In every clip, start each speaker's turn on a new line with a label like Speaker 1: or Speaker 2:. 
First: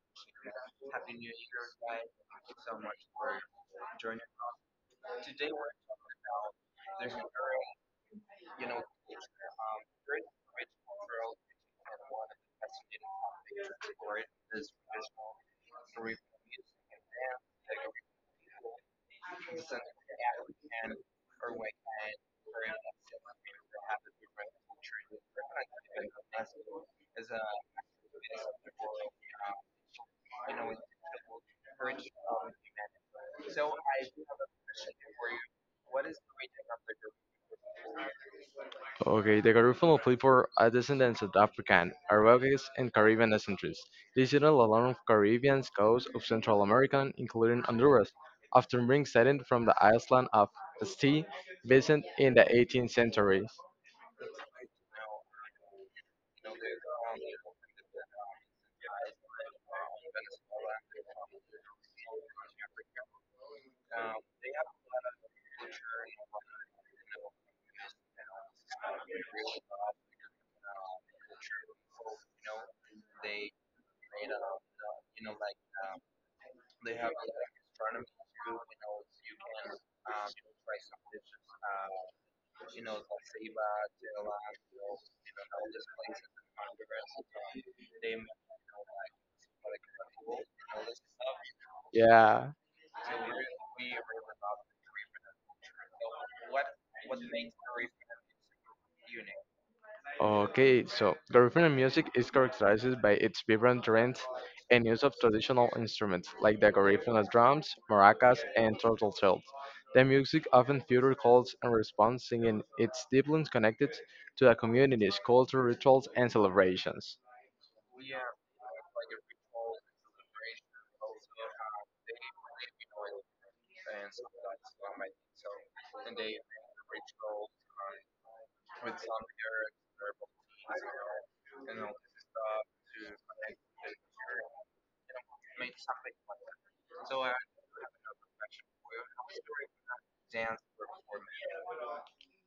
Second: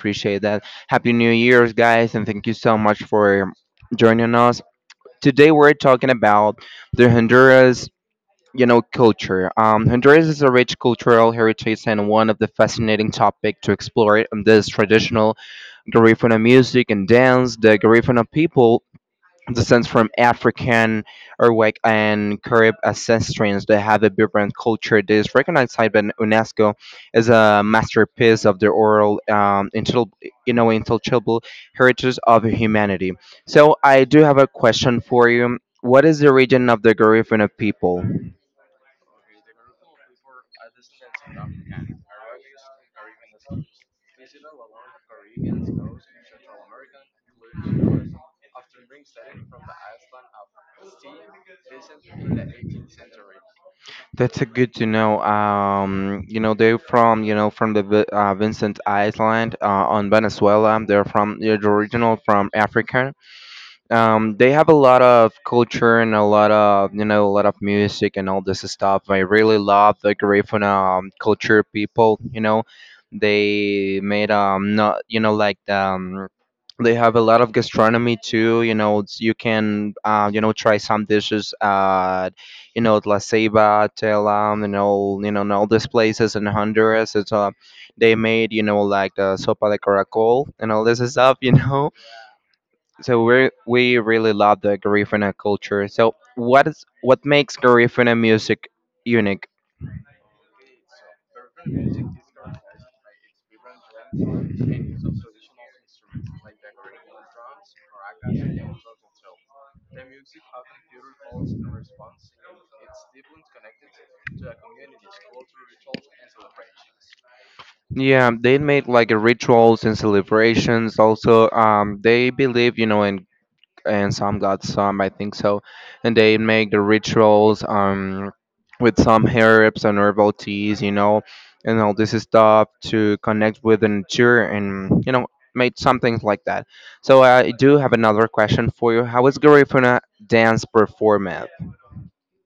Speaker 1: appreciate that. Happy New Year's, guys, and thank you so much for joining us. Today, we're talking about the Honduras. You know, culture. Honduras is a rich cultural heritage and one of the fascinating topic to explore in this traditional Garifuna music and dance. The Garifuna people descends from African, Arawak, and Carib ancestors that have a vibrant culture that is recognized by UNESCO as a masterpiece of the oral, intelligible heritage of humanity. So I do have a question for you. What is the origin of the Garifuna people?
Speaker 2: Okay, the Garifuna people are descendants of African, Arabic, and Caribbean ancestries. They settled along the Caribbean coast of Central America, including Honduras, after being settled from the island of St. Vincent in the 18th century.
Speaker 1: That's a good to know. You know they're from from the Vincent Island on Venezuela. They're from they're original from Africa. They have a lot of culture and a lot of a lot of music and all this stuff. I really love the Garifuna culture people. You know, they made not you know like they have a lot of gastronomy too. You know, you can you know try some dishes at La Ceiba, Telam, and all and all these places in Honduras. It's They made you know like the sopa de caracol and all this stuff. You know
Speaker 2: Yeah.
Speaker 1: so we really love the Garifuna culture. So what makes Garifuna music unique?
Speaker 2: Okay, so Garifuna music is characterized by its vibrant rhythms and use of traditional instruments like the Garifuna drums, maracas, and turtle shells. The music often features calls and response, singing its deeply connected to the community's culture, rituals, and celebrations.
Speaker 1: Yeah, they made like rituals and celebrations. Also, they believe you know in and some got some, I think so. And they make the rituals with some herbs and herbal teas, you know, and all this stuff to connect with the nature and, you know, made some things like that. So I do have another question for you. How is Garifuna dance performed?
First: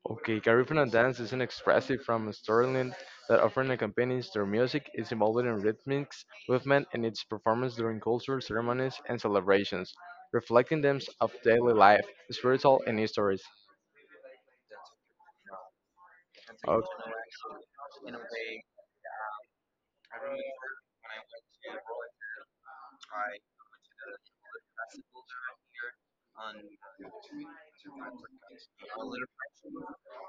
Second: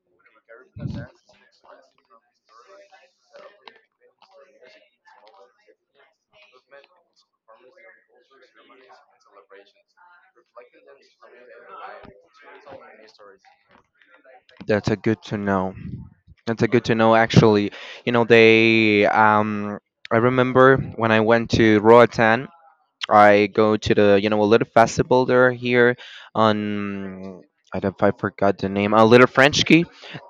Speaker 2: Okay, Caribbean dance is an expressive form of storytelling that often accompanies their music, is involved in rhythmics, movement, and its performance during cultural ceremonies and celebrations, reflecting themes of daily life, spiritual, and histories.
Speaker 1: That's a good to know. That's a
Speaker 2: Oh,
Speaker 1: good to know. Actually, you know they. I remember when I went to Roatan. I go to the a little festival there here on I don't I forgot the name a little French.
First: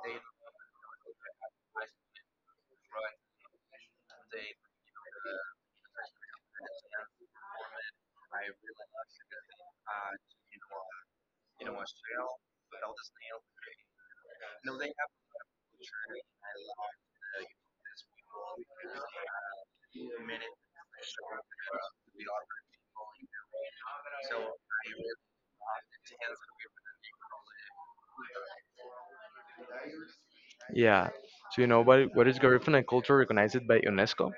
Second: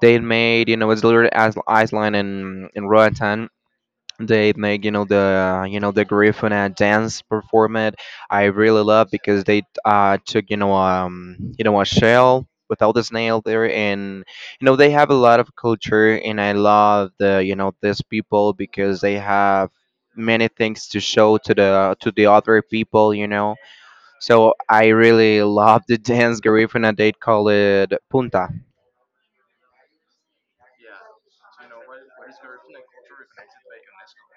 Speaker 1: They made you know it's little island in Roatan. They make you know the Griffin dance performed. I really love because they took a shell without the snail there, and you know they have a lot of culture, and I love these people because they have many things to show to the other people, you know, so I really love the dance Griffin, and they call it punta.
Speaker 2: yeah. So you know what is Garifuna culture recognized by UNESCO?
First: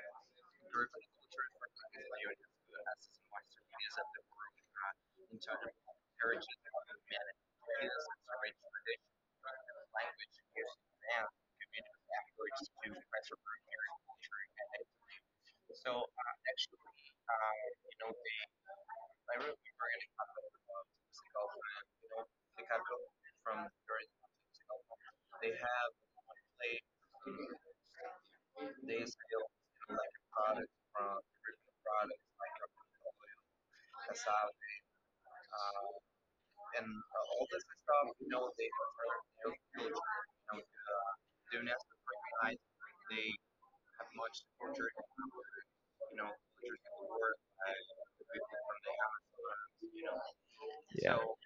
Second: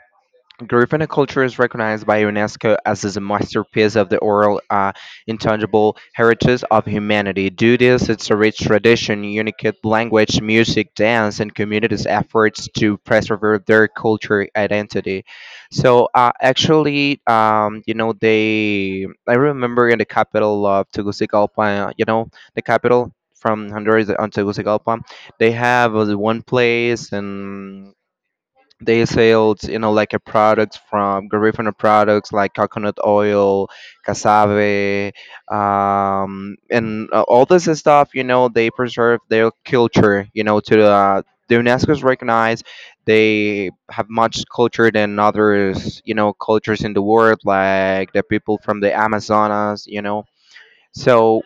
Speaker 1: Garifuna culture is recognized by UNESCO as is a masterpiece of the oral, intangible heritage of humanity. Due to this, its a rich tradition, unique language, music, dance, and communities' efforts to preserve their culture identity. So, actually, you know, they. I remember in the capital of Tegucigalpa, you know, the capital from Honduras on Tegucigalpa, they have one place, and they sales you know like a products from Garifuna products like coconut oil, cassave, and all this stuff. You know they preserve their culture you know to the UNESCO is recognized. They have much culture than others you know cultures in the world like the people from the Amazonas, you know,
Speaker 2: Yeah.
Speaker 1: so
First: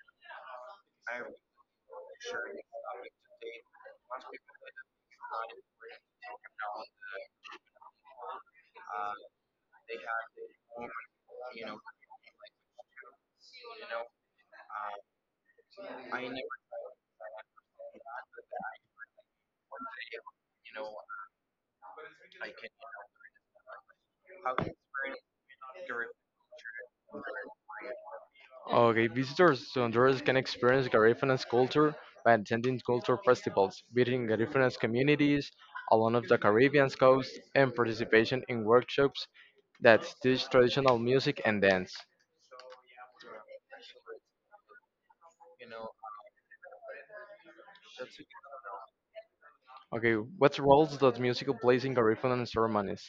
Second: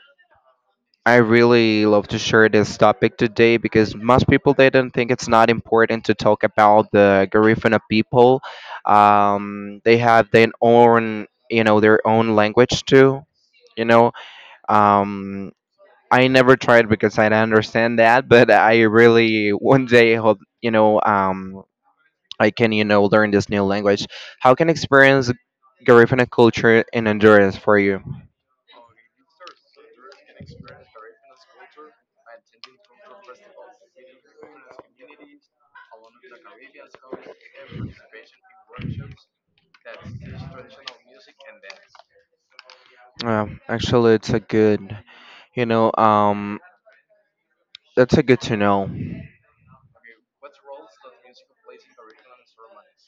Speaker 1: I really love to share this topic today because most people they don't think it's not important to talk about the Garifuna people. They have their own, you know, their own language too. You know, um, I never tried because I don't understand that, but I really one day hope, you know, I can, you know, learn this new language. How can experience Garifuna culture in endurance for you?
Speaker 2: Okay, visitors to Honduras can experience Garifunas culture by attending cultural festivals, visiting Garifunas communities along of the Caribbean coast, and participation in workshops that teach traditional music and dance.
Speaker 1: Actually, it's a good, you know. That's a good to know.
Speaker 2: Okay, what roles does music plays in Garifunan ceremonies?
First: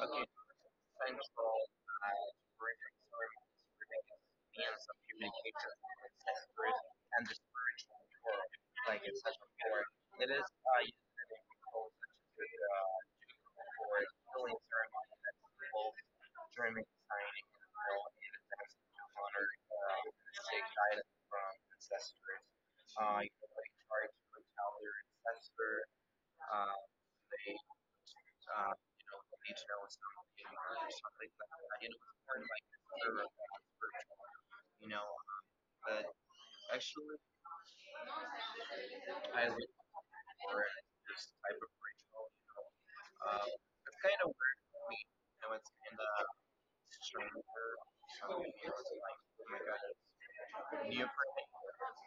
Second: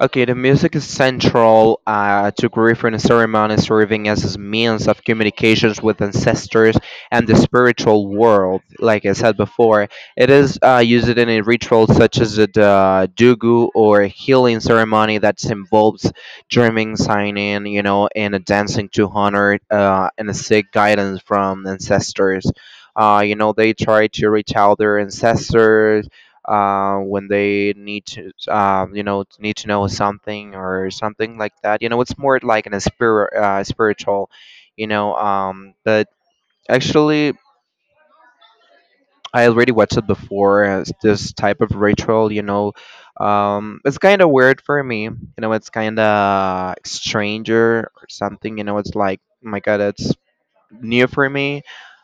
Speaker 1: Okay, the music is central to grief ceremonies, serving as a means of communications with ancestors and the spiritual world. Like I said before, it is used in a ritual such as the dugu or healing ceremony that involves drumming, signing, you know, and a dancing to honor and seek guidance from ancestors. You know, they try to reach out their ancestors when they need to, you know, need to know something or something like that. You know, it's more like an a spirit, spiritual, you know. But actually, I already watched it before as this type of ritual. You know, it's kind of weird for me. You know, it's kind of stranger or something. You know, it's like, oh my God, it's new for me.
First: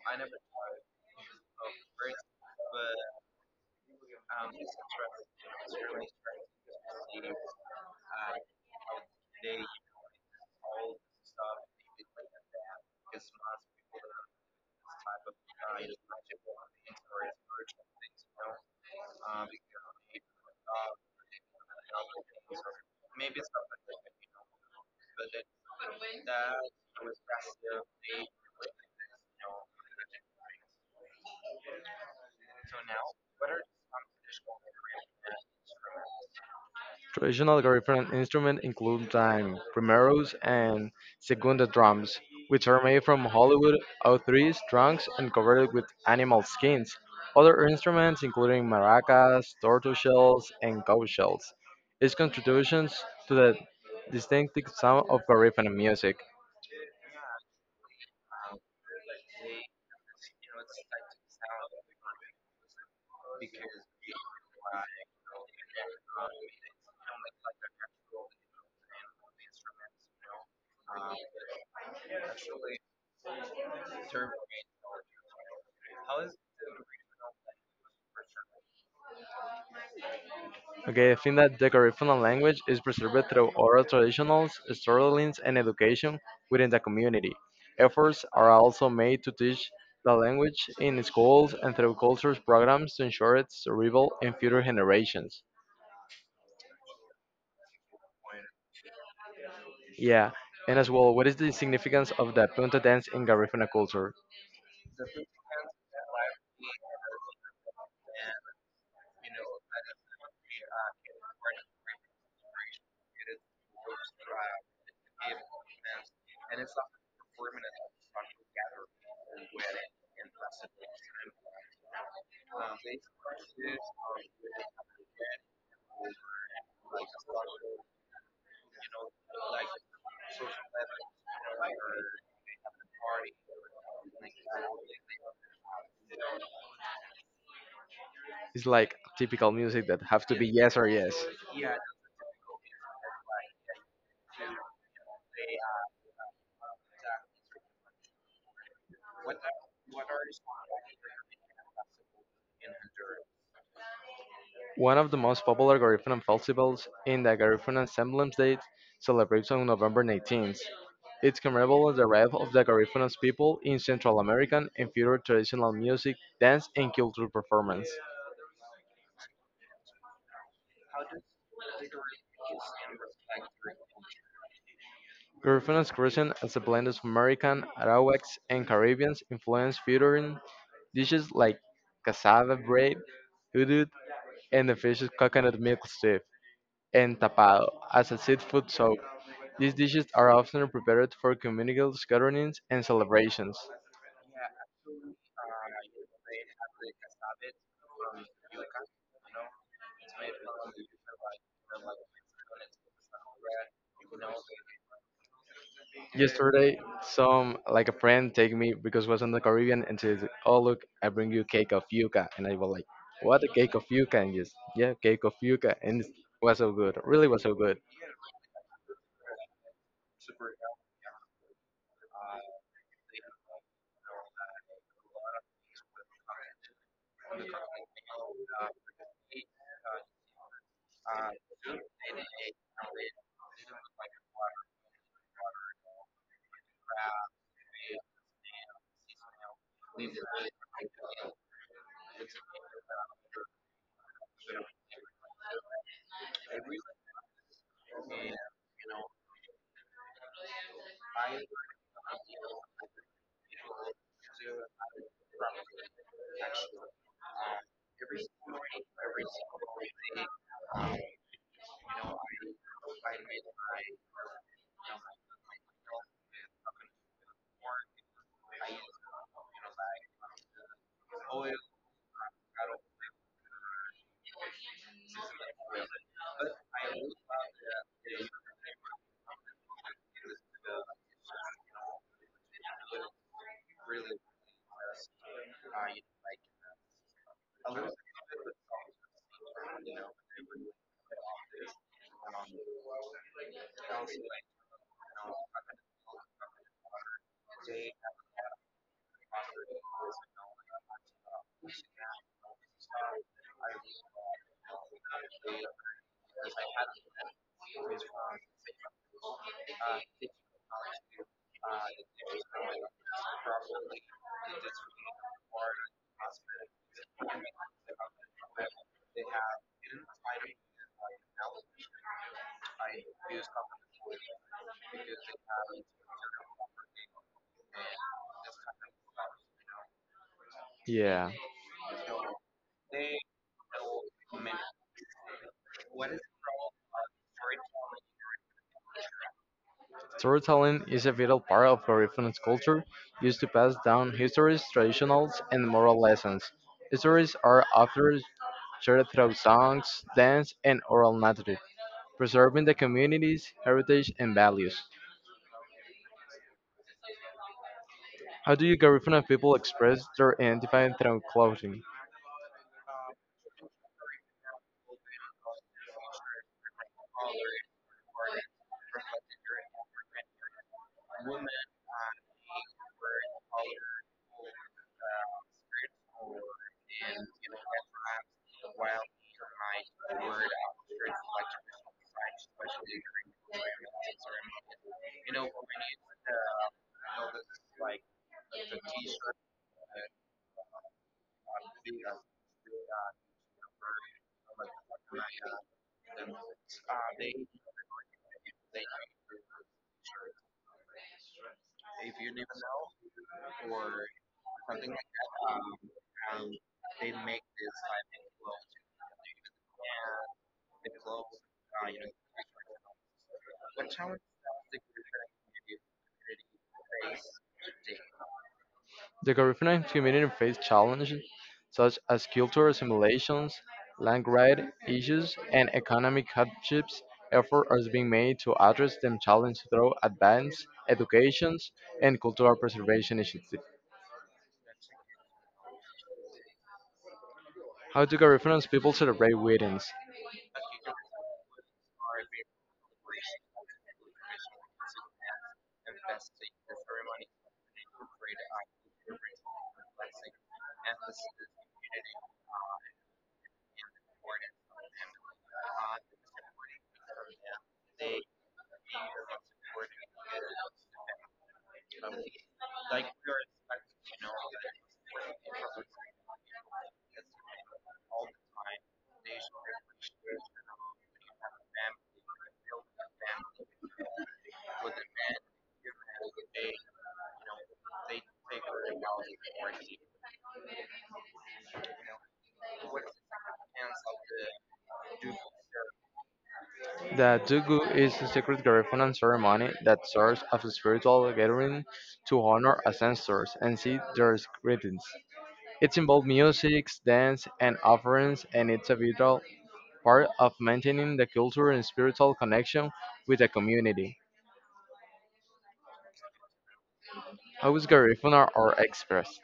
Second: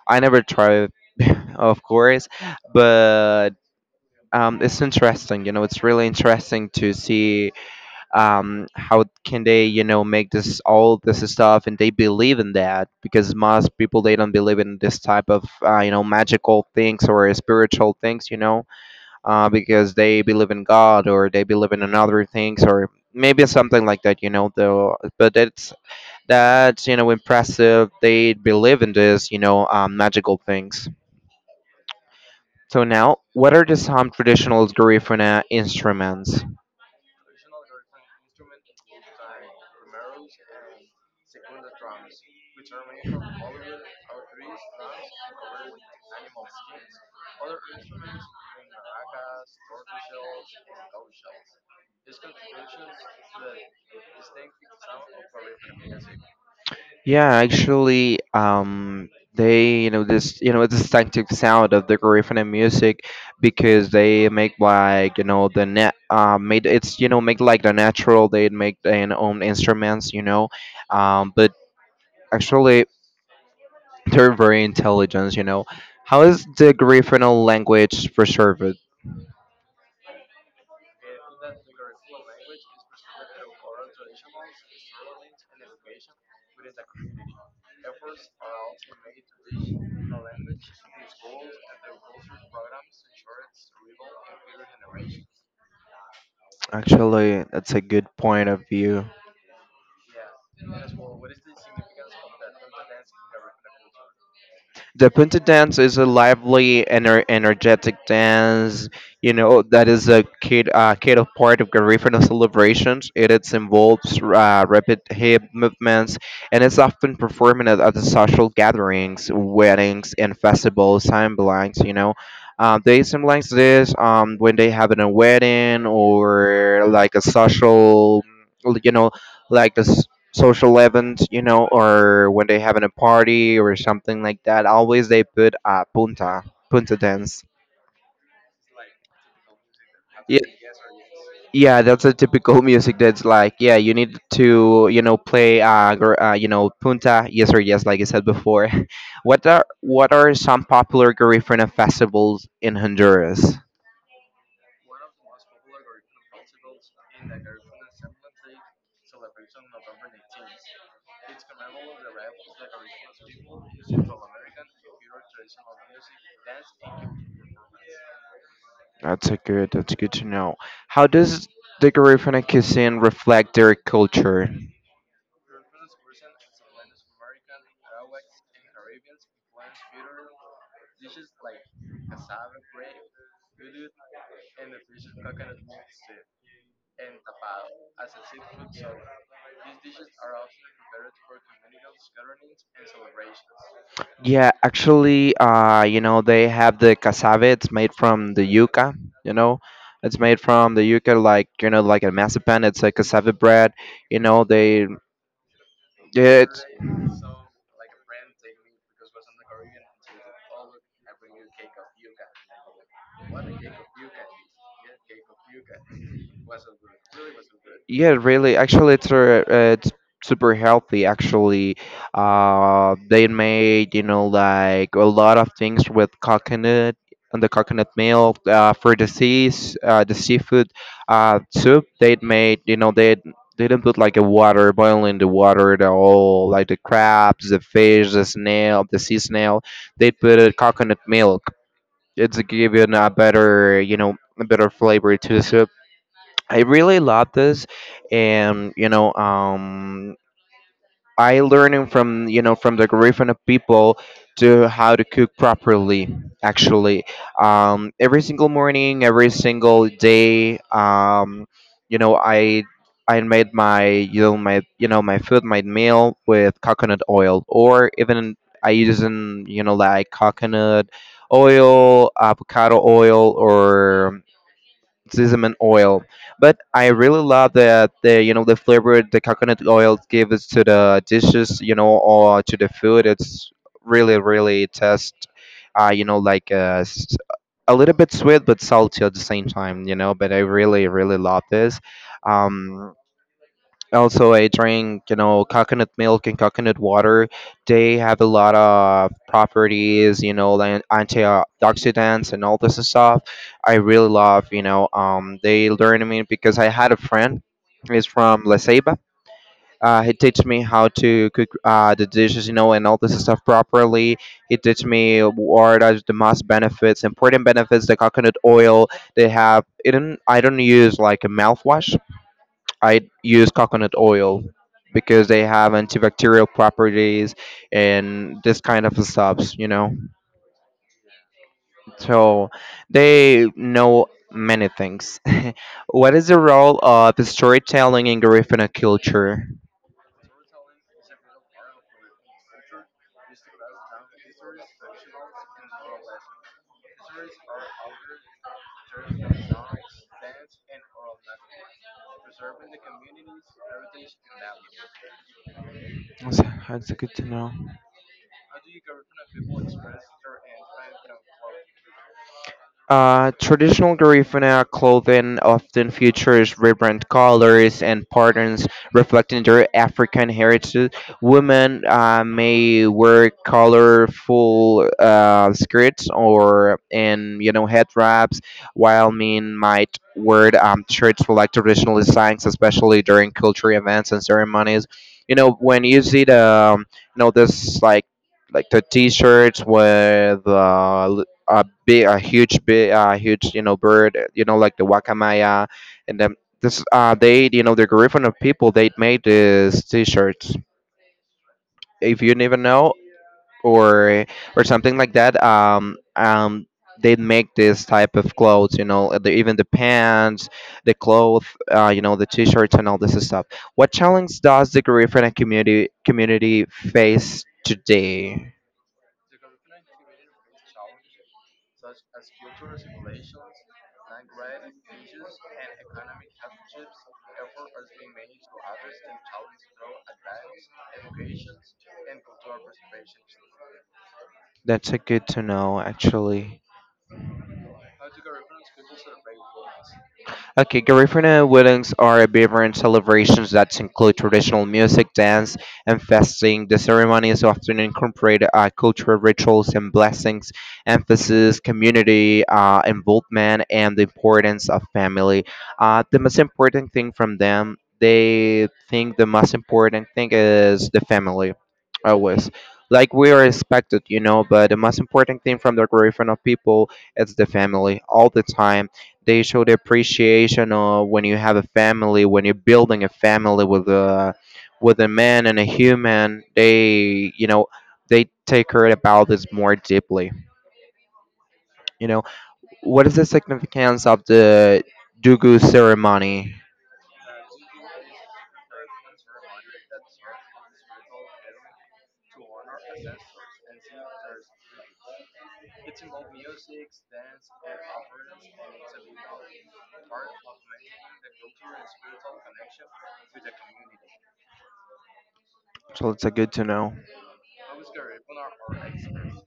Speaker 1: I never tried it, of course, but it's interesting you know it's really interesting to see how can they you know make this all this stuff, and they believe in that because most people they don't believe in this type of you know magical things or spiritual things, you know, because they believe in god, or they believe in another things, or maybe something like that, you know though, but it's that's you know impressive they believe in this, you know, magical things. So now, what are the some traditional Garifuna instruments?
Speaker 2: Traditional Garifunan instruments include time, primeros, and segunda drums, which are made from Hollywood O3s trunks and covered with animal skins. Other instruments, including maracas, tortoise shells, and cow shells, is contributions to the distinctive sound of Garifunan music.
Speaker 1: Yeah, actually, they, you know, it's distinctive sound of the Garifuna music because they make like, you know, the net, made it's, you know, make like the natural, they make their own instruments, you know, but actually, they're very intelligent, you know. How is the Garifuna language preserved?
Speaker 2: Okay, I think that the Garifuna language is preserved through oral traditionals, storytellings, and education within the community. Efforts are also made to teach the language in schools and through cultures programs to ensure its survival in future generations.
Speaker 1: Actually, that's a good point of view.
Speaker 2: Yeah, and as well, what is the significance of the punta dance in Garifuna culture?
Speaker 1: The punta dance is a lively energetic dance, you know, that is a kid of part of Garifuna celebrations. It involves rapid hip movements, and it's often performed at the social gatherings, weddings, and festivals, timelines, you know. They symbolize this when they have a wedding or like a social, you know, like a social events, you know, or when they having a party or something like that, always they put punta dance.
Speaker 2: It's like typical music that have
Speaker 1: Yeah,
Speaker 2: to be yes or yes.
Speaker 1: yeah, that's a typical music that's like, yeah, you need to, you know, play, you know, punta, yes or yes, like I said before. What are some popular Garifuna festivals in Honduras?
Speaker 2: One of the most popular Garifuna festivals in the Garifuna Semblance Day celebrates on November 19th. It's commemorates the arrival of the Garifuna's people in Central American and future traditional music, dance, and cultural performance.
Speaker 1: That's a good. That's good to know. How does the Garifuna cuisine reflect their culture?
Speaker 2: Garifana's cuisine as a blend of American, Arawaks, and Caribbean influence, featuring dishes like cassava bread, hudud, and the fish's coconut milk soup, and tapado as a seafood soup. These dishes are often prepared for communal gatherings and celebrations.
Speaker 1: Yeah, actually, you know, they have the cassava. It's made from the yuca. You know, it's made from the yuca, like you know, like a masapan. It's a cassava bread. You know, they it.
Speaker 2: Yesterday, some like a friend take me because was in the Caribbean and said, "Oh look, I bring you cake of yuca," and I was like, "What a cake of yuca!" And just yeah, cake of yuca, and it was so good. Really was so good.
Speaker 1: Yeah, really. Actually, it's super healthy. Actually, they made you know like a lot of things with coconut and the coconut milk for the seafood soup. They made they didn't put like a water boiling the water the all. Like the crabs, the fish, the snail, the sea snail. They put a coconut milk. It's giving a better flavor to the soup. I really love this, and you know, I learning from from the Garifuna people to how to cook properly. Actually, every single morning, every single day, you know, I made my you know my you know my food, my meal with coconut oil, or even I using you know like coconut oil, avocado oil, or sesame oil. But I really love that the you know the flavor the coconut oil gives to the dishes, you know, or to the food. It's really really tastes, uh, you know, like uh, s- a little bit sweet but salty at the same time, you know. But I really really love this. Um, Also I drink you know coconut milk and coconut water. They have a lot of properties you know like antioxidants and all this and stuff. I really love you know they learned me because I had a friend. He's from La Ceiba. He teach me how to cook the dishes, you know, and all this stuff properly. He teach me what are the most benefits, important benefits, the coconut oil they have. It don't, I don't use like a mouthwash, I use coconut oil because they have antibacterial properties and this kind of stuffs, you know.
Speaker 2: Yeah.
Speaker 1: So they know many things. what is the role of storytelling in Garifuna culture?
Speaker 2: Storytelling is a vital part of Peruvian culture, used to pass down histories, traditions, and moral lessons. Stories are often shared through songs, dance, and oral narrative, preserving the community's heritage and values.
Speaker 1: That's that's good to know.
Speaker 2: How do you Garifuna people express their identity through clothing?
Speaker 1: Traditional Garifuna clothing often features vibrant colors and patterns reflecting their African heritage. Women may wear colorful skirts or and you know head wraps, while men might wear shirts with like traditional designs, especially during cultural events and ceremonies. You know when you see the this like the t-shirts with big a huge bird, like the wakamaya. And then this they, you know, the Garifuna people, they made these t-shirts if you never know, or something like that. They make this type of clothes, you know, even the pants, the clothes, the t-shirts, and all this stuff. What challenge does the Garifuna community face today?
Speaker 2: The curriculum community faced challenges such as cultural assimilations, land grant issues, and economic hardships. Effort is being made to address them challenges through advanced educations and cultural preservation initiatives.
Speaker 1: That's a good to know, actually.
Speaker 2: How do Garifunans people celebrate weddings?
Speaker 1: Okay, Garifuna weddings are vibrant celebrations that include traditional music, dance, and fasting. The ceremonies often incorporate cultural rituals and blessings, emphasis community involvement, and the importance of family. The most important thing from them, they think the most important thing is the family, always. Like we are expected, you know, but the most important thing from the Garifuna people is the family all the time. They show the appreciation of when you have a family, when you're building a family with a man and a human. They, you know, they take care about this more deeply. You know, what is the significance of the Dugu ceremony?
Speaker 2: The Dugu is a sacred Garifunan ceremony that serves as a spiritual gathering to honor ancestors and see their greetings. It involves music, dance, and offerings, and it's a vital part of maintaining the cultural and spiritual connection with the community.
Speaker 1: So it's a good to know.
Speaker 2: Always Garifuna are expressed.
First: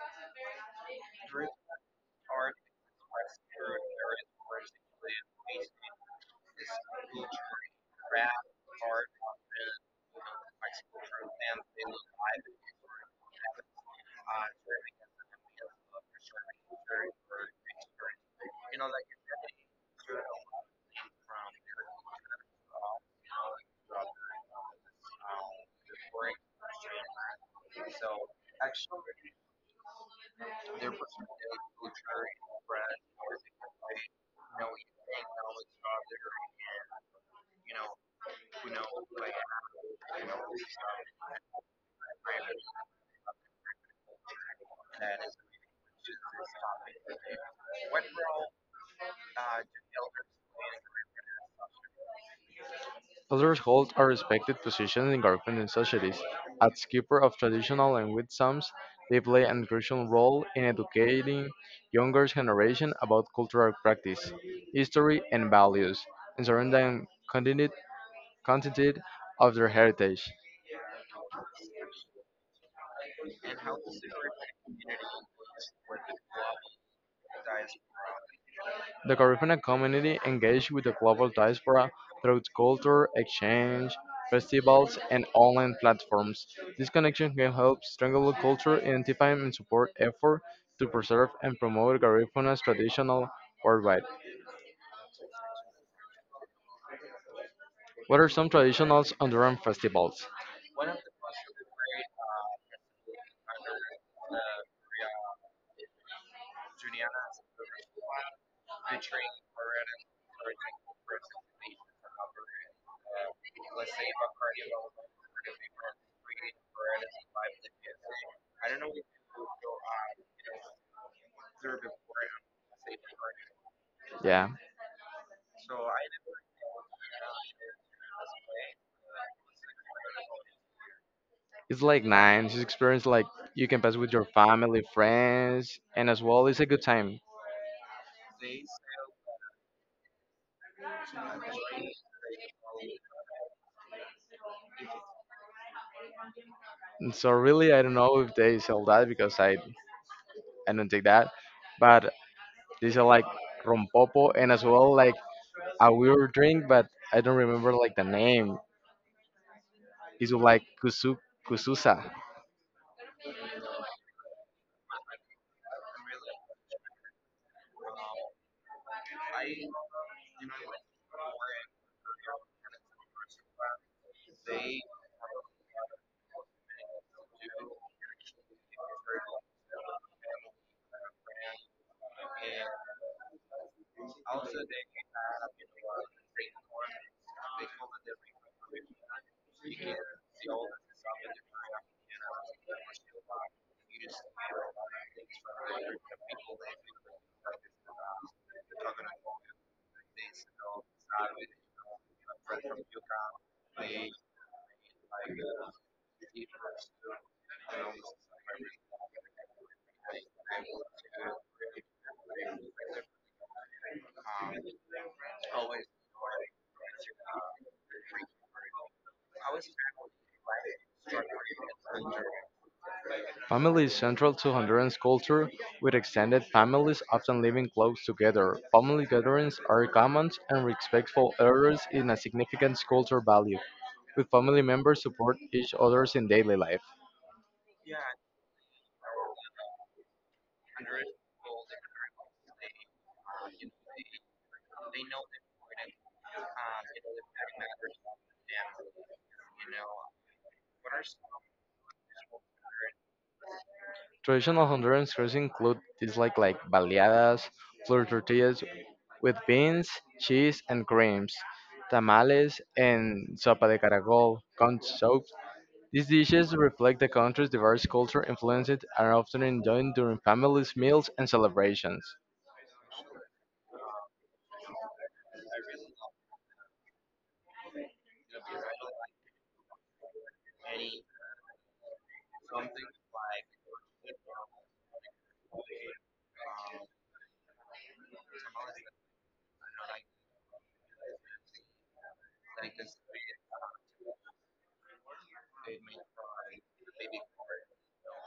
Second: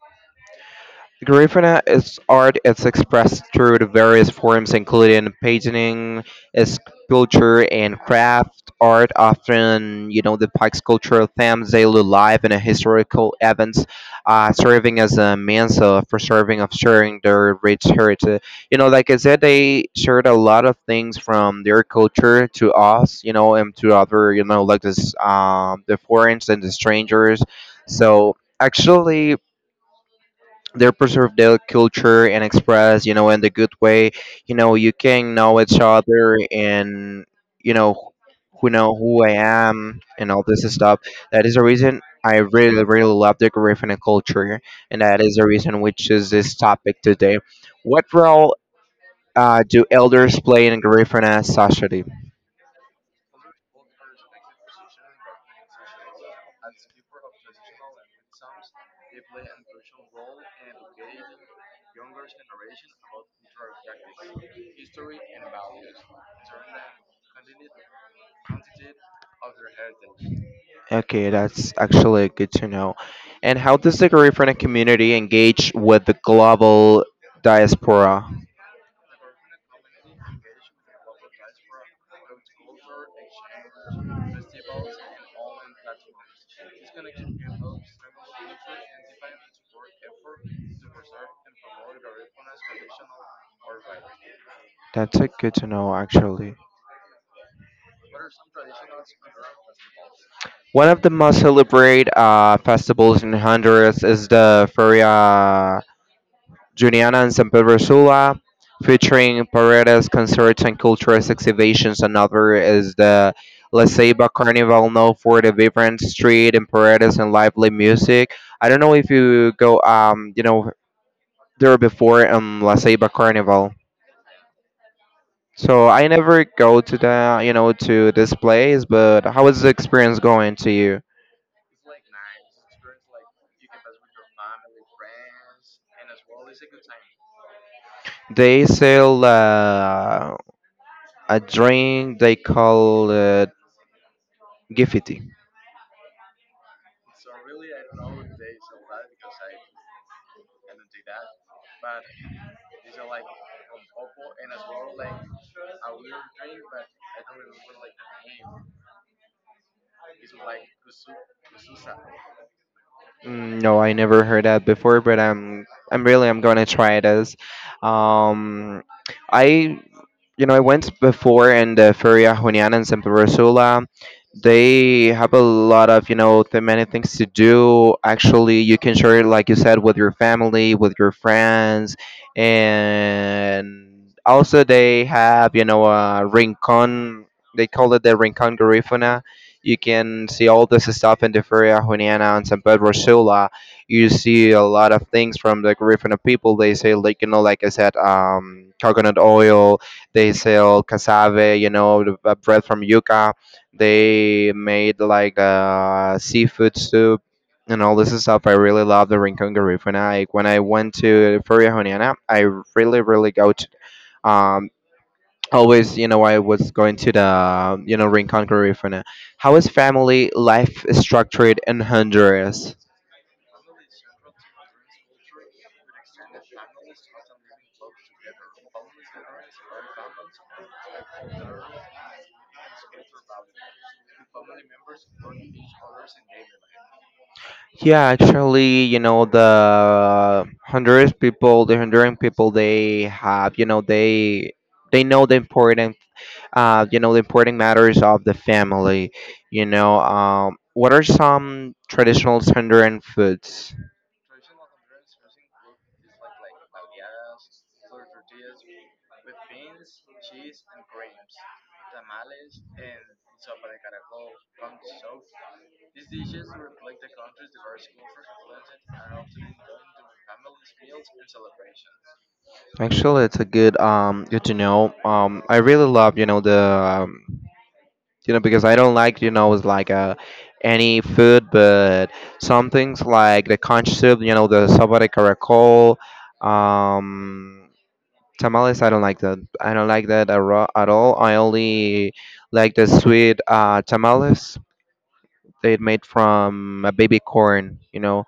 Speaker 1: Grifana is art is expressed through the various forms including painting, sculpture and craft art, often, you know, depicts cultural themes, daily life and historical events, serving as a means of preserving of sharing their rich heritage. You know, like I said, they shared a lot of things from their culture to us, you know, and to other, you know, like this the foreigners and the strangers. So actually they preserve their culture and express, you know, in the good way. You know, you can know each other, and you know who I am and all this stuff. That is the reason I really really love the Garifuna culture, and that is the reason which is this topic today. What role do elders play in Garifuna society?
Speaker 2: Elders hold a respected position in Garifuna societies. As keeper of traditional and wisdoms, they play an crucial role in educating younger generation about cultural practice, history, and values, and surrounding content of their heritage.
Speaker 1: Okay, that's actually good to know. And how does the Garifuna community engage with the global diaspora?
Speaker 2: The Caribbean community engaged with the global diaspora through culture, exchange, festivals, and online platforms. This connection can help strengthen culture, identify and support efforts to preserve and promote Garifana's traditional worldwide.
Speaker 1: That's a good to know, actually.
Speaker 2: What are some traditional Honduran festivals?
Speaker 1: One of the most celebrated festivals in Honduras is the Feria Juniana in San Pedro Sula, featuring paredes, concerts, and cultural exhibitions. Another is the La Ceiba Carnival, known for the vibrant street and paredes and lively music. I don't know if you go, you know, there before, La Ceiba Carnival.
Speaker 2: Yeah,
Speaker 1: So I never go to the, you know, to this place, but how is the experience going to you?
Speaker 2: it's like nine. It's experience like you can pass with your family, friends, and as well, it's a good time.
Speaker 1: They sell a drink they call Giffity.
Speaker 2: And so really, I don't know if they sell that because I don't take that, but these are like rompopo and as well like a weird drink, but I don't remember like the name. It's like kusu kususa.
Speaker 1: Mm, no, I never heard that before, but I'm really I'm gonna try this. Um, I I went before and Feria Juniana and Santa Ursula. They have a lot of, you know, the many things to do. Actually, you can share it, like you said, with your family, with your friends, and also they have, you know, a rincon. They call it the rincon garifuna. You can see all this stuff in the Feria Juniana and San Pedro Sula. You see a lot of things from the Garifuna people. They say, like, you know, like I said, coconut oil, they sell cassave, you know, the bread from yuca. They made like seafood soup and all this stuff. I really love the Rincon Garif. When I went to Feria Joniana, I really really go to, um always, you know, I was going to the, you know, Rincon Garifuna. How is family life structured in Honduras?
Speaker 2: Family is central to Honduran's culture, with extended families often living close together. Family gatherings are common and respectful elders in a significant cultural value, with family members support each others in daily life.
Speaker 1: Yeah, actually, you know, the Honduras people, the Honduran people, they have, you know, they know the important, you know, the important matters of the family. You know, what are some traditional Honduran foods?
Speaker 2: Traditional Honduran desserts include dislikes like baleadas, flour tortillas with beans, cheese, and creams, tamales, and sopa de caracol, corn soup. These dishes reflect the country's diverse culture influences and are often enjoyed during families, meals, and celebrations.
Speaker 1: Actually, it's a good, good to know. I really love, you know, the, um, you know, because I don't like, you know, it's like any food, but some things like the conch soup, you know, the sopa de caracol. Um tamales, I don't like that. I don't like that at at all. I only like the sweet tamales. They made from a baby corn, you know.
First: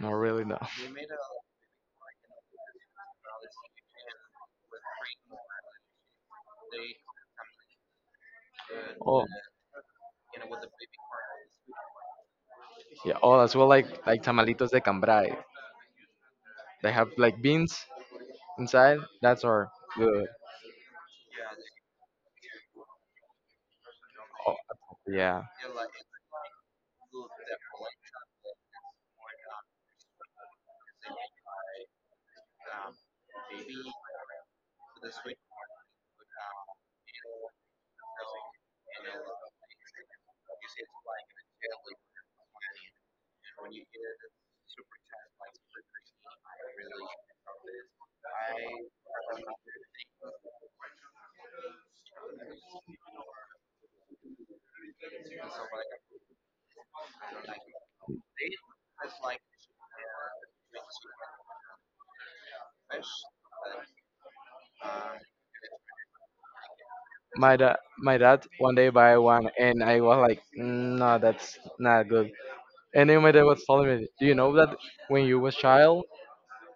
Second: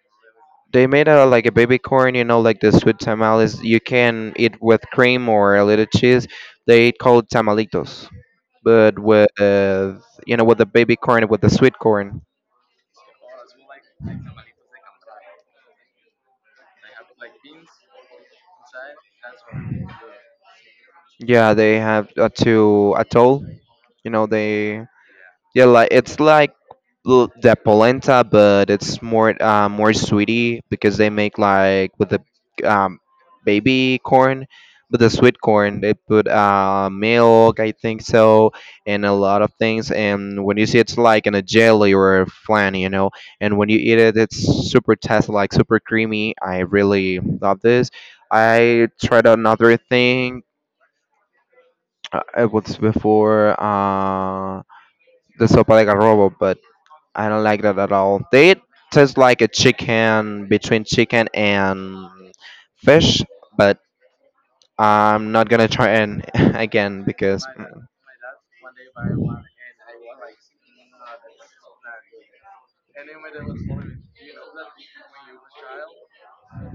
Speaker 2: Not really, no.
Speaker 1: They made out of like a baby corn, you know, like the sweet tamales. You can eat with cream or a little cheese. They call it tamalitos, but
Speaker 2: Oh,
Speaker 1: with, you know, with the baby corn, with the sweet corn.
Speaker 2: yeah, all as well like tamalitos de cambray. They have like beans inside. That's our good.
Speaker 1: Yeah, they have a to atoll. You know
Speaker 2: Oh,
Speaker 1: they.
Speaker 2: yeah.
Speaker 1: Yeah, like it's like the polenta, but it's more sweetie because they make like with the, um, baby corn, but the sweet corn. They put milk, I think so, and a lot of things. And when you see, it's like in a jelly or a flan, you know. And when you eat it, it's super tasty, like super creamy. I really love this. I tried another thing. It was before the sopa de garrobo, but I don't like that at all. They taste like a chicken between chicken and fish, but I'm not gonna try and again because.
Speaker 2: My dad, my dad one day buy one, and I was like, "Mm, no, that's not good." And then my dad was telling me, do you know that when you was child,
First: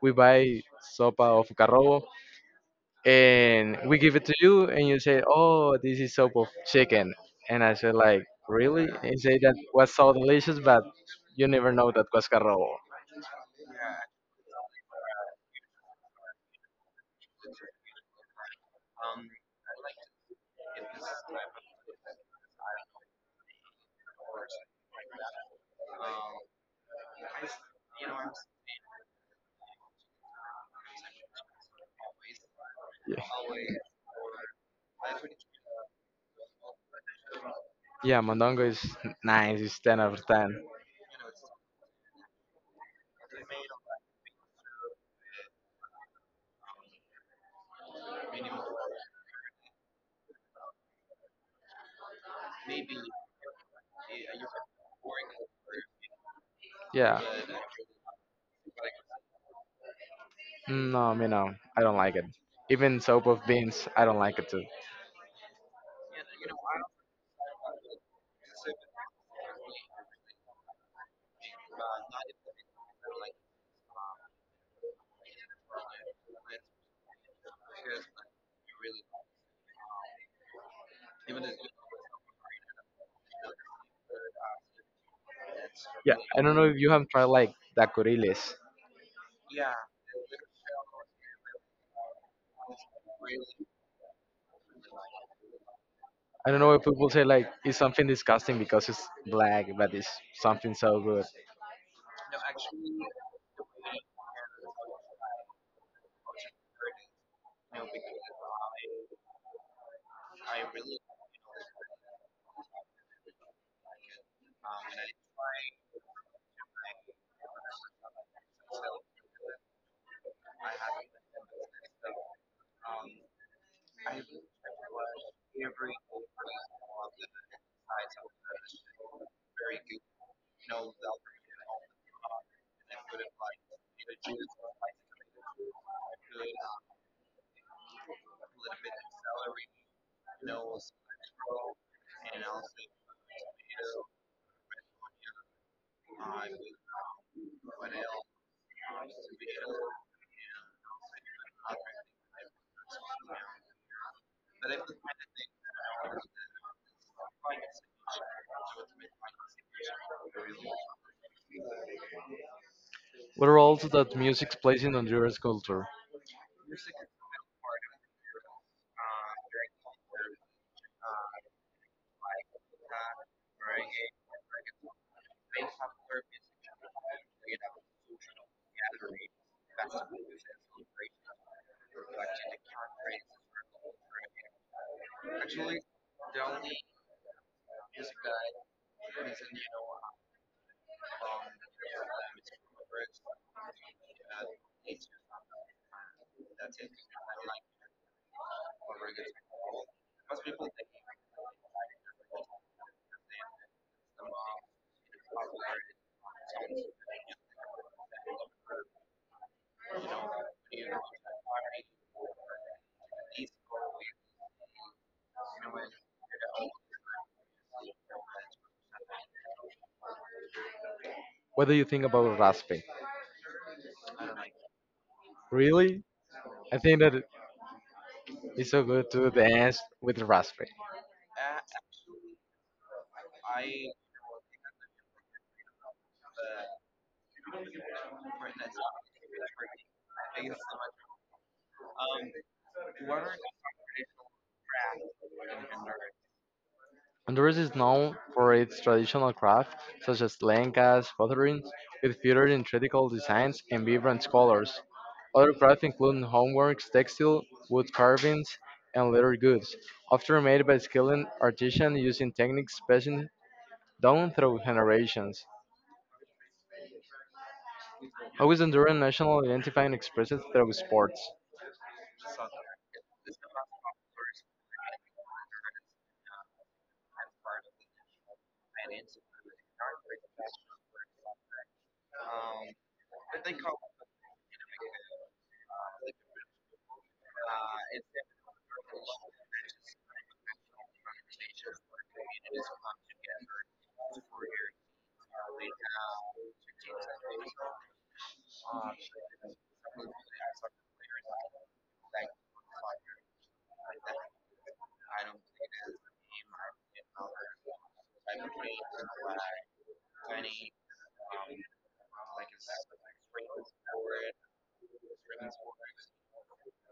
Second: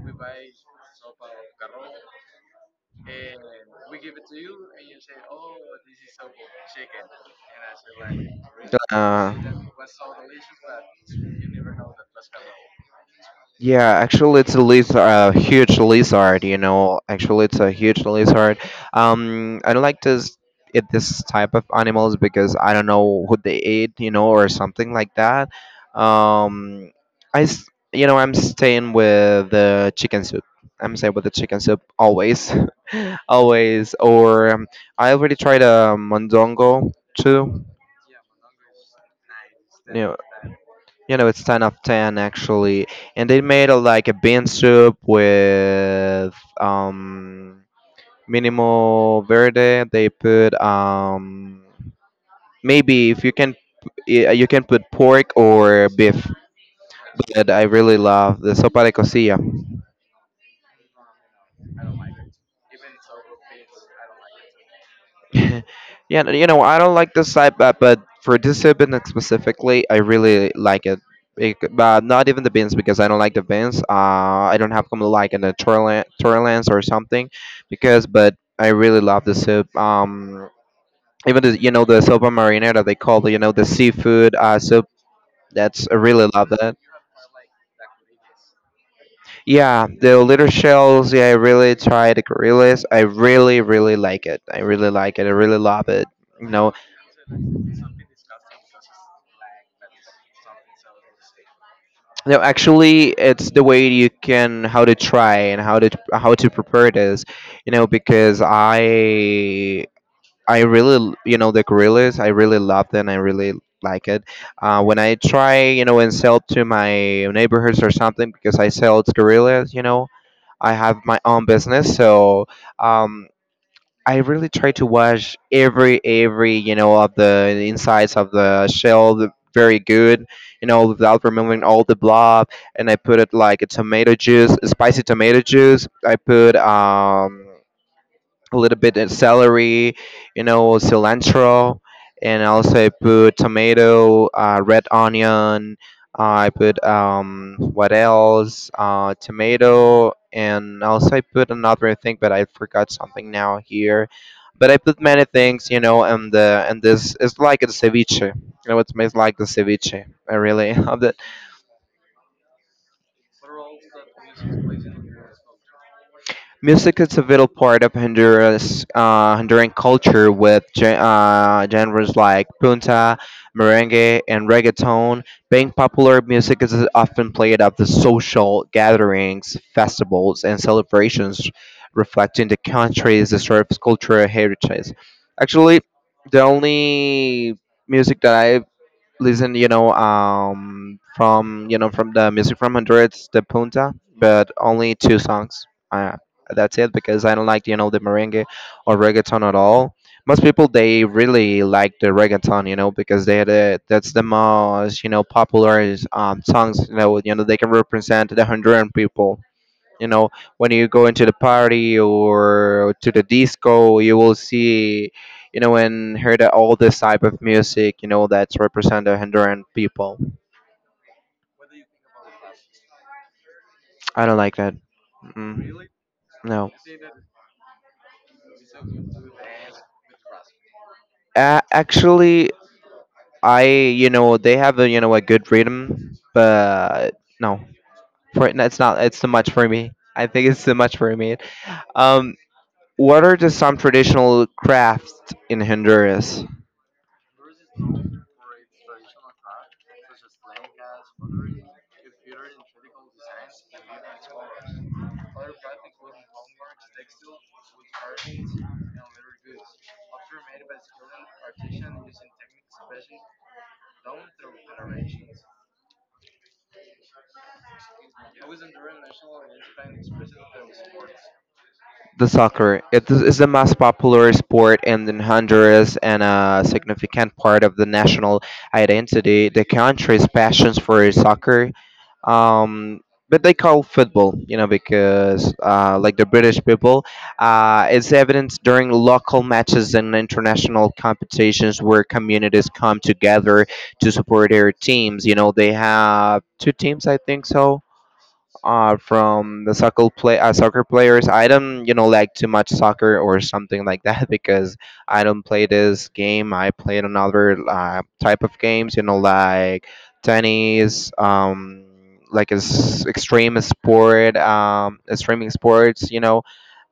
Speaker 2: we buy sopa of carrobo, and we give it to you and you say, oh, this is soup of chicken. And I said like, really? And
Speaker 1: Uh,
Speaker 2: say that was so delicious, but you never know that was carrobo.
Speaker 1: yeah, actually, it's a lizard, a huge lizard. You know, actually, it's a huge lizard. I, don't like to s- eat this type of animals because I don't know what they eat. You know, or something like that. Um, I, s- you know, I'm staying with the chicken soup. I'm staying with the chicken soup always. always. Or I already tried a mondongo too.
Speaker 2: Yeah, mondongo is nice, it's
Speaker 1: You
Speaker 2: 10 out
Speaker 1: know,
Speaker 2: of 10.
Speaker 1: you know, it's 10 of 10 actually, and they made a, like a bean soup with um minimal verde. They put maybe if you can you can put pork or beef,
Speaker 2: Yeah,
Speaker 1: but I really love the sopa de cosilla.
Speaker 2: no. Me, no, I don't like it. Even soup of beans, I don't like it too.
Speaker 1: Yeah, you know, I don't like this type, but for discipline specifically, I really like it. It, but not even the beans because I don't like the beans. I don't have come like in the Torrance or something, because but I really love the soup. Even
Speaker 2: Even if,
Speaker 1: the, you know, the sopa marinara, they call the, you know, the seafood soup. That's I
Speaker 2: yeah,
Speaker 1: really
Speaker 2: I
Speaker 1: love
Speaker 2: don't know if
Speaker 1: that.
Speaker 2: you have tried like dacoriles.
Speaker 1: Yeah, the little shells. Yeah, I really try the gorillas. I really really like it. I really like it. I really love it.
Speaker 2: I don't
Speaker 1: No.
Speaker 2: know if people say like it's something disgusting because it's black, but it's something so good.
Speaker 1: No, actually, it's the way you can how to try and how to prepare this, you know, because I really you know, the gorillas, I really love them. I really like it. When I try, you know, and sell to my neighborhoods or something because I sell gorillas, you know, I have my own business. So um, I really try to wash every of the insides of the shell, very good, you know, without removing all the blob. And I put it like a tomato juice, spicy tomato juice. I put a little bit of celery, you know, cilantro, and also I put tomato, red onion. I put, what else? Tomato, and also I put another thing, but I forgot something now here. But I put many things, you know, and the, and this, it's like a ceviche. You know, it smells like the ceviche. I really love it.
Speaker 2: What roles that music plays in Honduras culture?
Speaker 1: Music is a vital part of Honduras, Honduran culture, with genres like punta, merengue, and reggaeton being popular. Music is often played at the social gatherings, festivals, and celebrations, reflecting the country's diverse cultural heritage. Actually, the only music that I listen, you know, from, from the music from Honduras, the Punta, but only two songs. That's it because I don't like, you know, the merengue or reggaeton at all. Most people they really like the reggaeton, you know, because that's the most, you know, popular songs. You know, you know, they can represent the Honduran people, you know, when you go into the party or to the disco, you will see, you know, and hear that all this type of music, you know, that's represent the Honduran people.
Speaker 2: What do you think about raspe?
Speaker 1: I don't like that. Mm,
Speaker 2: Really?
Speaker 1: no.
Speaker 2: I think that it's so good to dance with raspe.
Speaker 1: Actually, I, you know, they have a, you know, a good rhythm, but no, for it's not, it's too much for me. I think it's too much for me. Um what are the some traditional crafts in Honduras?
Speaker 2: Honduras is known for its traditional crafts, such as lencas, pottery, with featured intricate designs and vibrant colors. Other crafts include homeworks, textile, wood carvings, and leather goods, often made by skilled artisans using techniques passed down through generations. How is Honduran national identity expressed through sports?
Speaker 1: The soccer. It is the most popular sport in Honduras and a significant part of the national identity. The country's passions for soccer, um, but they call football, you know, because like the British people, it's evidenced during local matches and international competitions where communities come together to support their teams. You know, they have two teams, I think so, from the soccer players. I don't like too much soccer or something like that because I don't play this game. I play another type of games. Like tennis. Like is extreme sport, extreme sports,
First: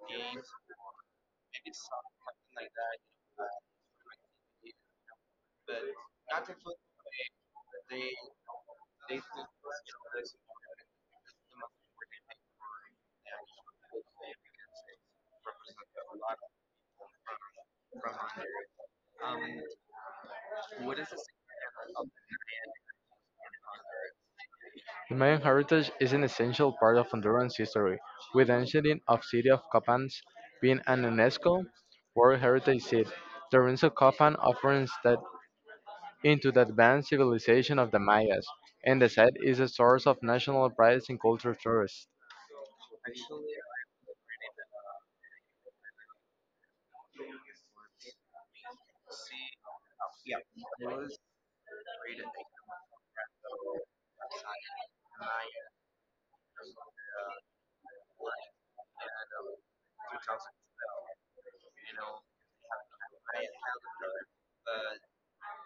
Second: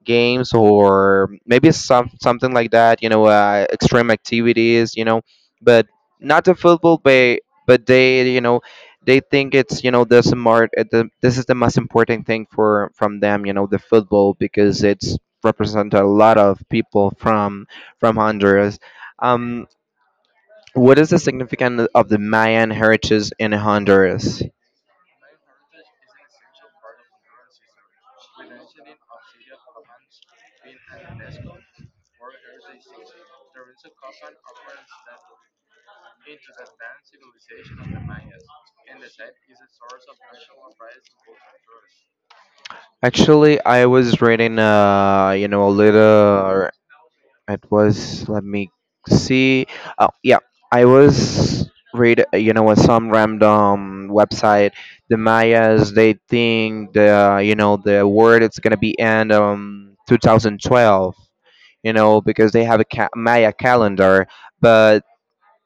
Speaker 1: games or maybe something like that extreme activities but not the football but but they think it's, the smart, this is the most important thing for from them, the football, because it's represent a lot of people from Honduras. um what is the significance of the Mayan heritage in Honduras?
Speaker 2: Mayan heritage is an essential part of Honduran's history, with the ancient of city of Copan being an UNESCO World Heritage Site. The ruins of Copan offers that into the advanced civilization of the Mayas, and the site is a source of national pride and cultural tourists.
Speaker 1: Actually, I was reading, a little. It was, let me see. Oh, yeah, I was read, what, some random website. The Mayas, they think the, the word it's gonna be end 2012. You know, because they have a Maya calendar, but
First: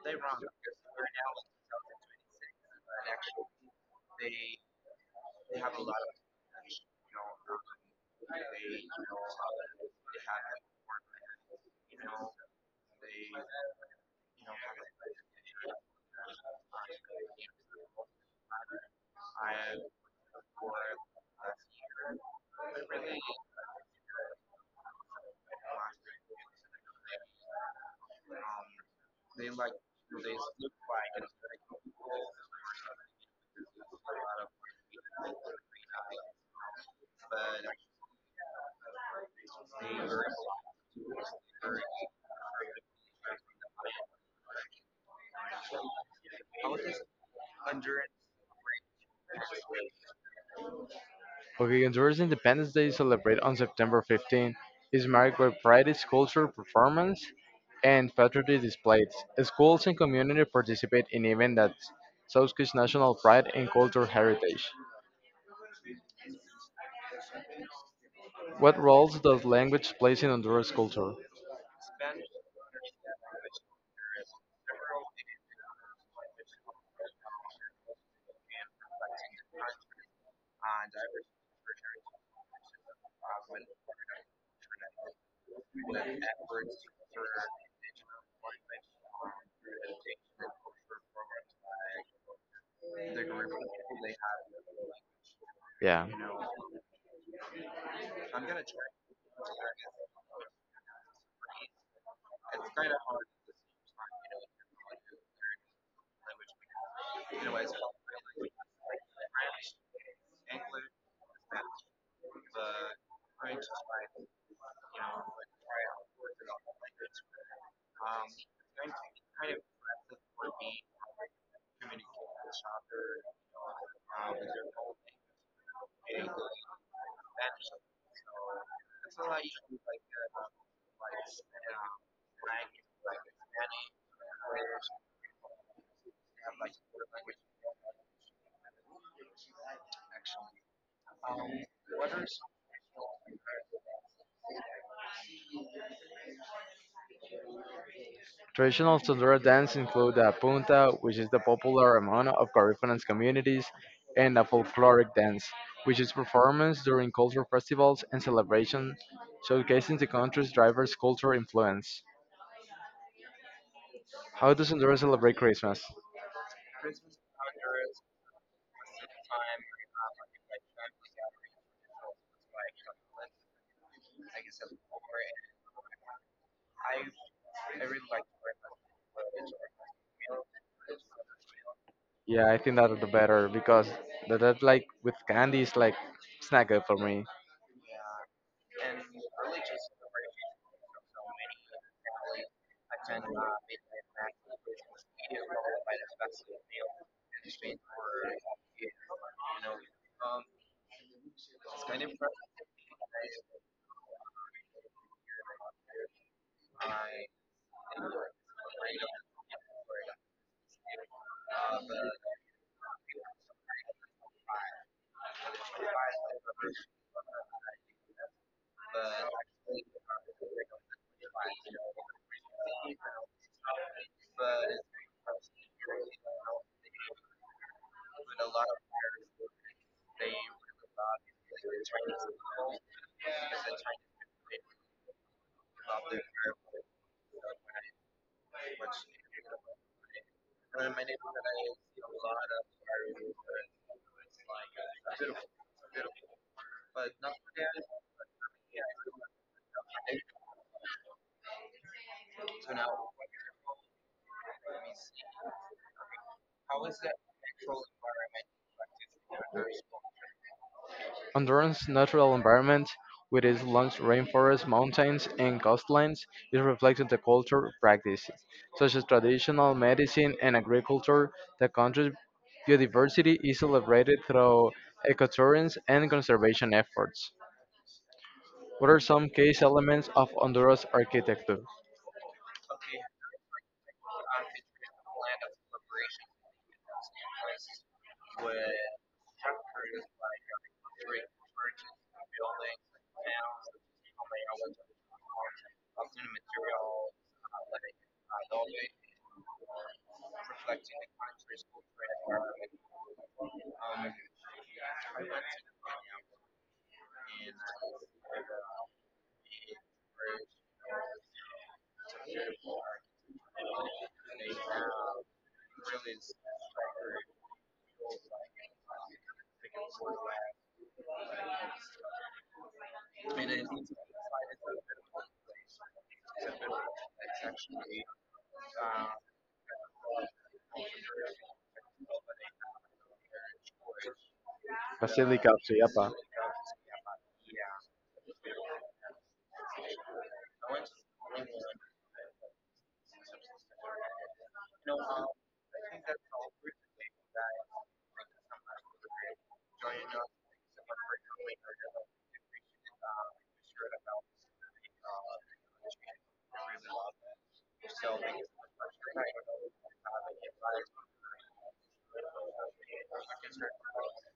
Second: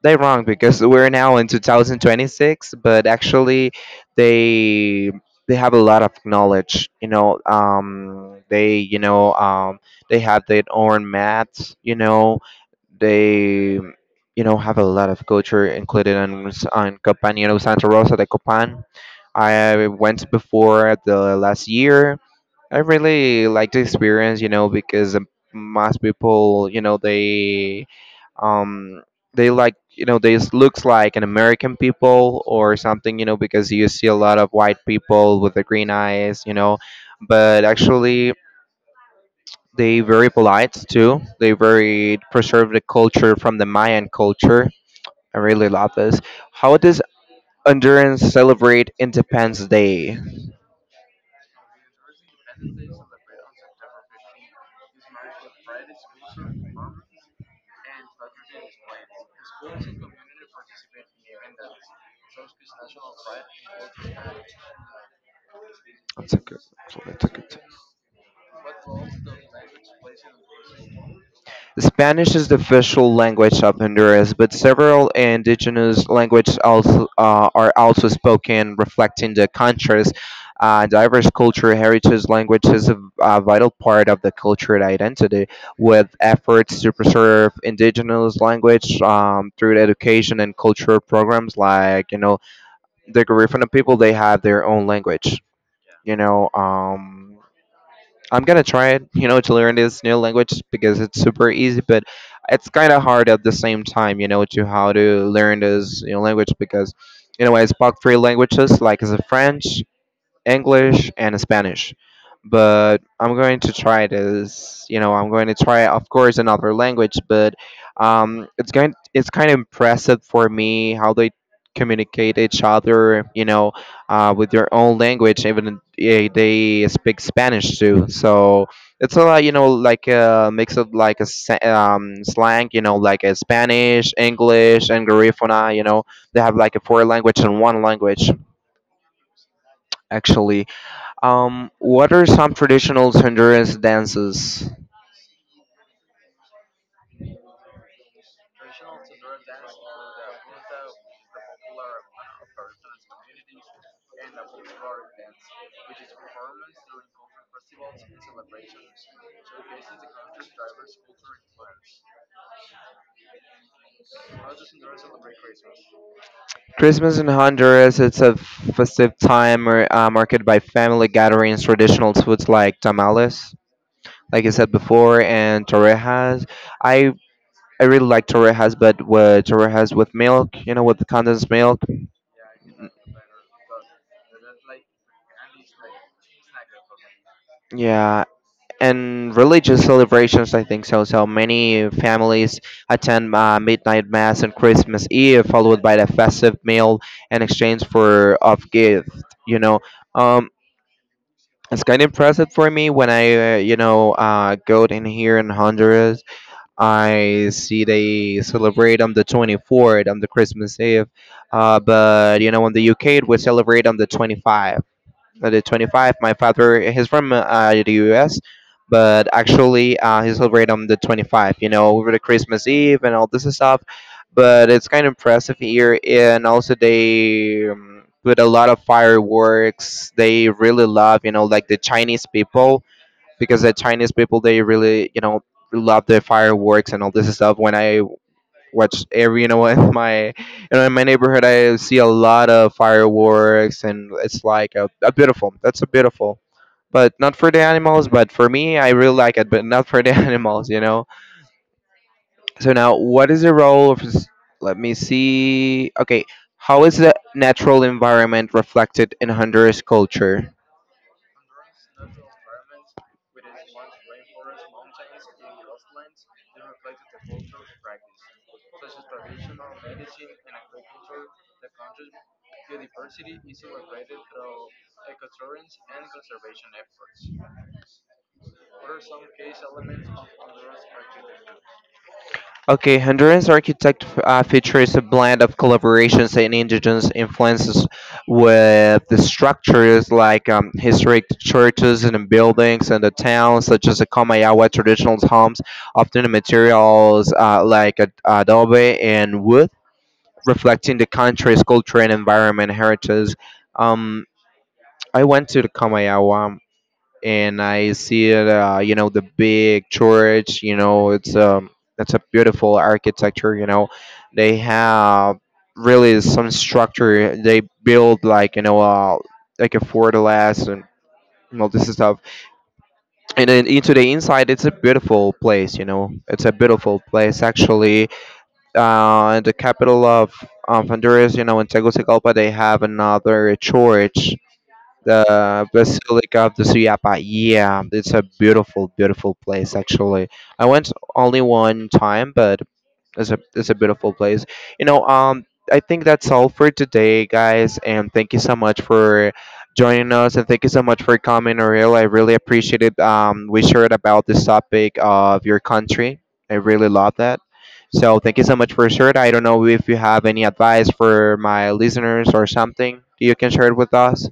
Speaker 1: they're wrong because we're now in 2026, but actually, they they have a lot of knowledge. You know, they have their own maths. They, have a lot of culture included in on Copan. You know, Santa Rosa de Copan. I went before the last year. I really like the experience, you know, because most people, you know, um they like, they looks like an American people or something, you know, because you see a lot of white people with the green eyes, you know, but actually they very polite too. They very preserve the culture from the Mayan culture. I really love this. How does Honduras celebrate Independence Day?
Speaker 2: Okay, Honduras Independence Day celebrated on September 15th is marked by pride, cultural performance, and patriotic displays. Schools and community participate in events that showcase national pride and cultural heritage.
Speaker 1: That's okay.
Speaker 2: What roles does language plays in Honduras culture?
Speaker 1: Spanish is the official language of Honduras, but several indigenous languages also, are also spoken, reflecting the country's diverse culture. Heritage language is a vital part of the cultural identity, with efforts to preserve indigenous language, through education and cultural programs like, you know, the Garifuna people, they have their own language,
Speaker 2: Yeah.
Speaker 1: you know. I'm gonna try it, you know, to learn this new language because it's super easy, but it's kind of hard at the same time, you know, to how to learn this, language because, you know, I spoke three languages, like as a French, English and Spanish. But I'm going to try this. You know, I'm going to try, of course, another language. But it's going. It's kind of impressive for me how they communicate each other. You know, with their own language, even they speak Spanish too. So it's a lot. You know, like a mix of like slang. You know, like a Spanish, English, and Garifuna. You know, they have like a four language and one language actually. What are some traditional Honduras dances?
Speaker 2: Traditional Sonora dance include the punta, which is the popular among of Garifana's communities, and the folkloric dance, which is performance during cultural festivals and celebrations, showcasing the country's diverse cultural influence. How does Honduras celebrate Christmas?
Speaker 1: Christmas in Honduras, it's a festive time or, marked by family gatherings, traditional foods like tamales, like I said before, and torrejas. I I really like torrejas, but with torrejas with milk, you know, with condensed milk.
Speaker 2: Yeah, I think that's the better because that like with candy is like snacker for me.
Speaker 1: Yeah, and religious celebrations, I think so. So many families attend midnight mass on Christmas Eve, followed by the festive meal in exchange for of gift, you know um it's kind of impressive for me when I, go in here in Honduras. I see they celebrate on the 24th, on the Christmas Eve, but you know, in the UK we celebrate on the 25th, at the 25. My father, he's from the US, but actually he celebrated on the 25, you know, over the Christmas Eve and all this stuff. But it's kind of impressive here. And also, they put a lot of fireworks. They really love, you know, like the Chinese people, because the Chinese people, they really, you know, love the fireworks and all this stuff. When I watch every you know what, in my in my neighborhood, I see a lot of fireworks and it's like a beautiful, but not for the animals, but for me I really like it, but not for the animals, you know. So now, what is the role of let me see. Okay, how is the natural environment reflected in Honduras culture?
Speaker 2: Honduran's natural environment with its lush rainforests, mountains, and coastlines is reflected the culture practices, such as traditional medicine and agriculture. The country's biodiversity is celebrated through ecotourism and conservation efforts. What are some key elements of Honduras architecture?
Speaker 1: Okay, Honduran's architect features a blend of collaborations and indigenous influences with the structures like, historic churches and buildings in the town, such as the Comayagua traditional homes, often the materials like adobe and wood, reflecting the country's culture and environment heritage. Um, I went to the Comayagua, and I see it, you know, the big church. You know, it's a beautiful architecture. You know, they have really some structure. They build like, you know, like a fortaleza and all this stuff. And then into the inside, it's a beautiful place. You know, it's a beautiful place actually. In the capital of, Honduras, you know, in Tegucigalpa, they have another church,
Speaker 2: Basilica of
Speaker 1: the
Speaker 2: Suyapa.
Speaker 1: Basilica of the Suyapa. Yeah, it's a beautiful, beautiful place. Actually, I went only one time, but it's a beautiful place. You know, I think that's all for today, guys, and thank you so much for joining us, and thank you so much for coming, Ariel. I really appreciate it. We shared about this topic of your country. I really love that. So thank you so much for sharing. I don't know if you have any advice for my listeners or something you can share it with us.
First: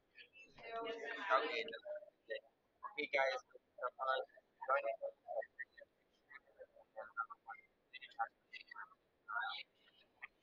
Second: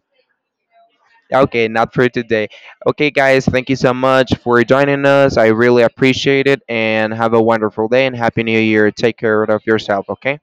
Speaker 1: Okay, not for today. Okay, guys, thank you so much for joining us. I really appreciate it and have a wonderful day and happy new year. Take care of yourself, okay?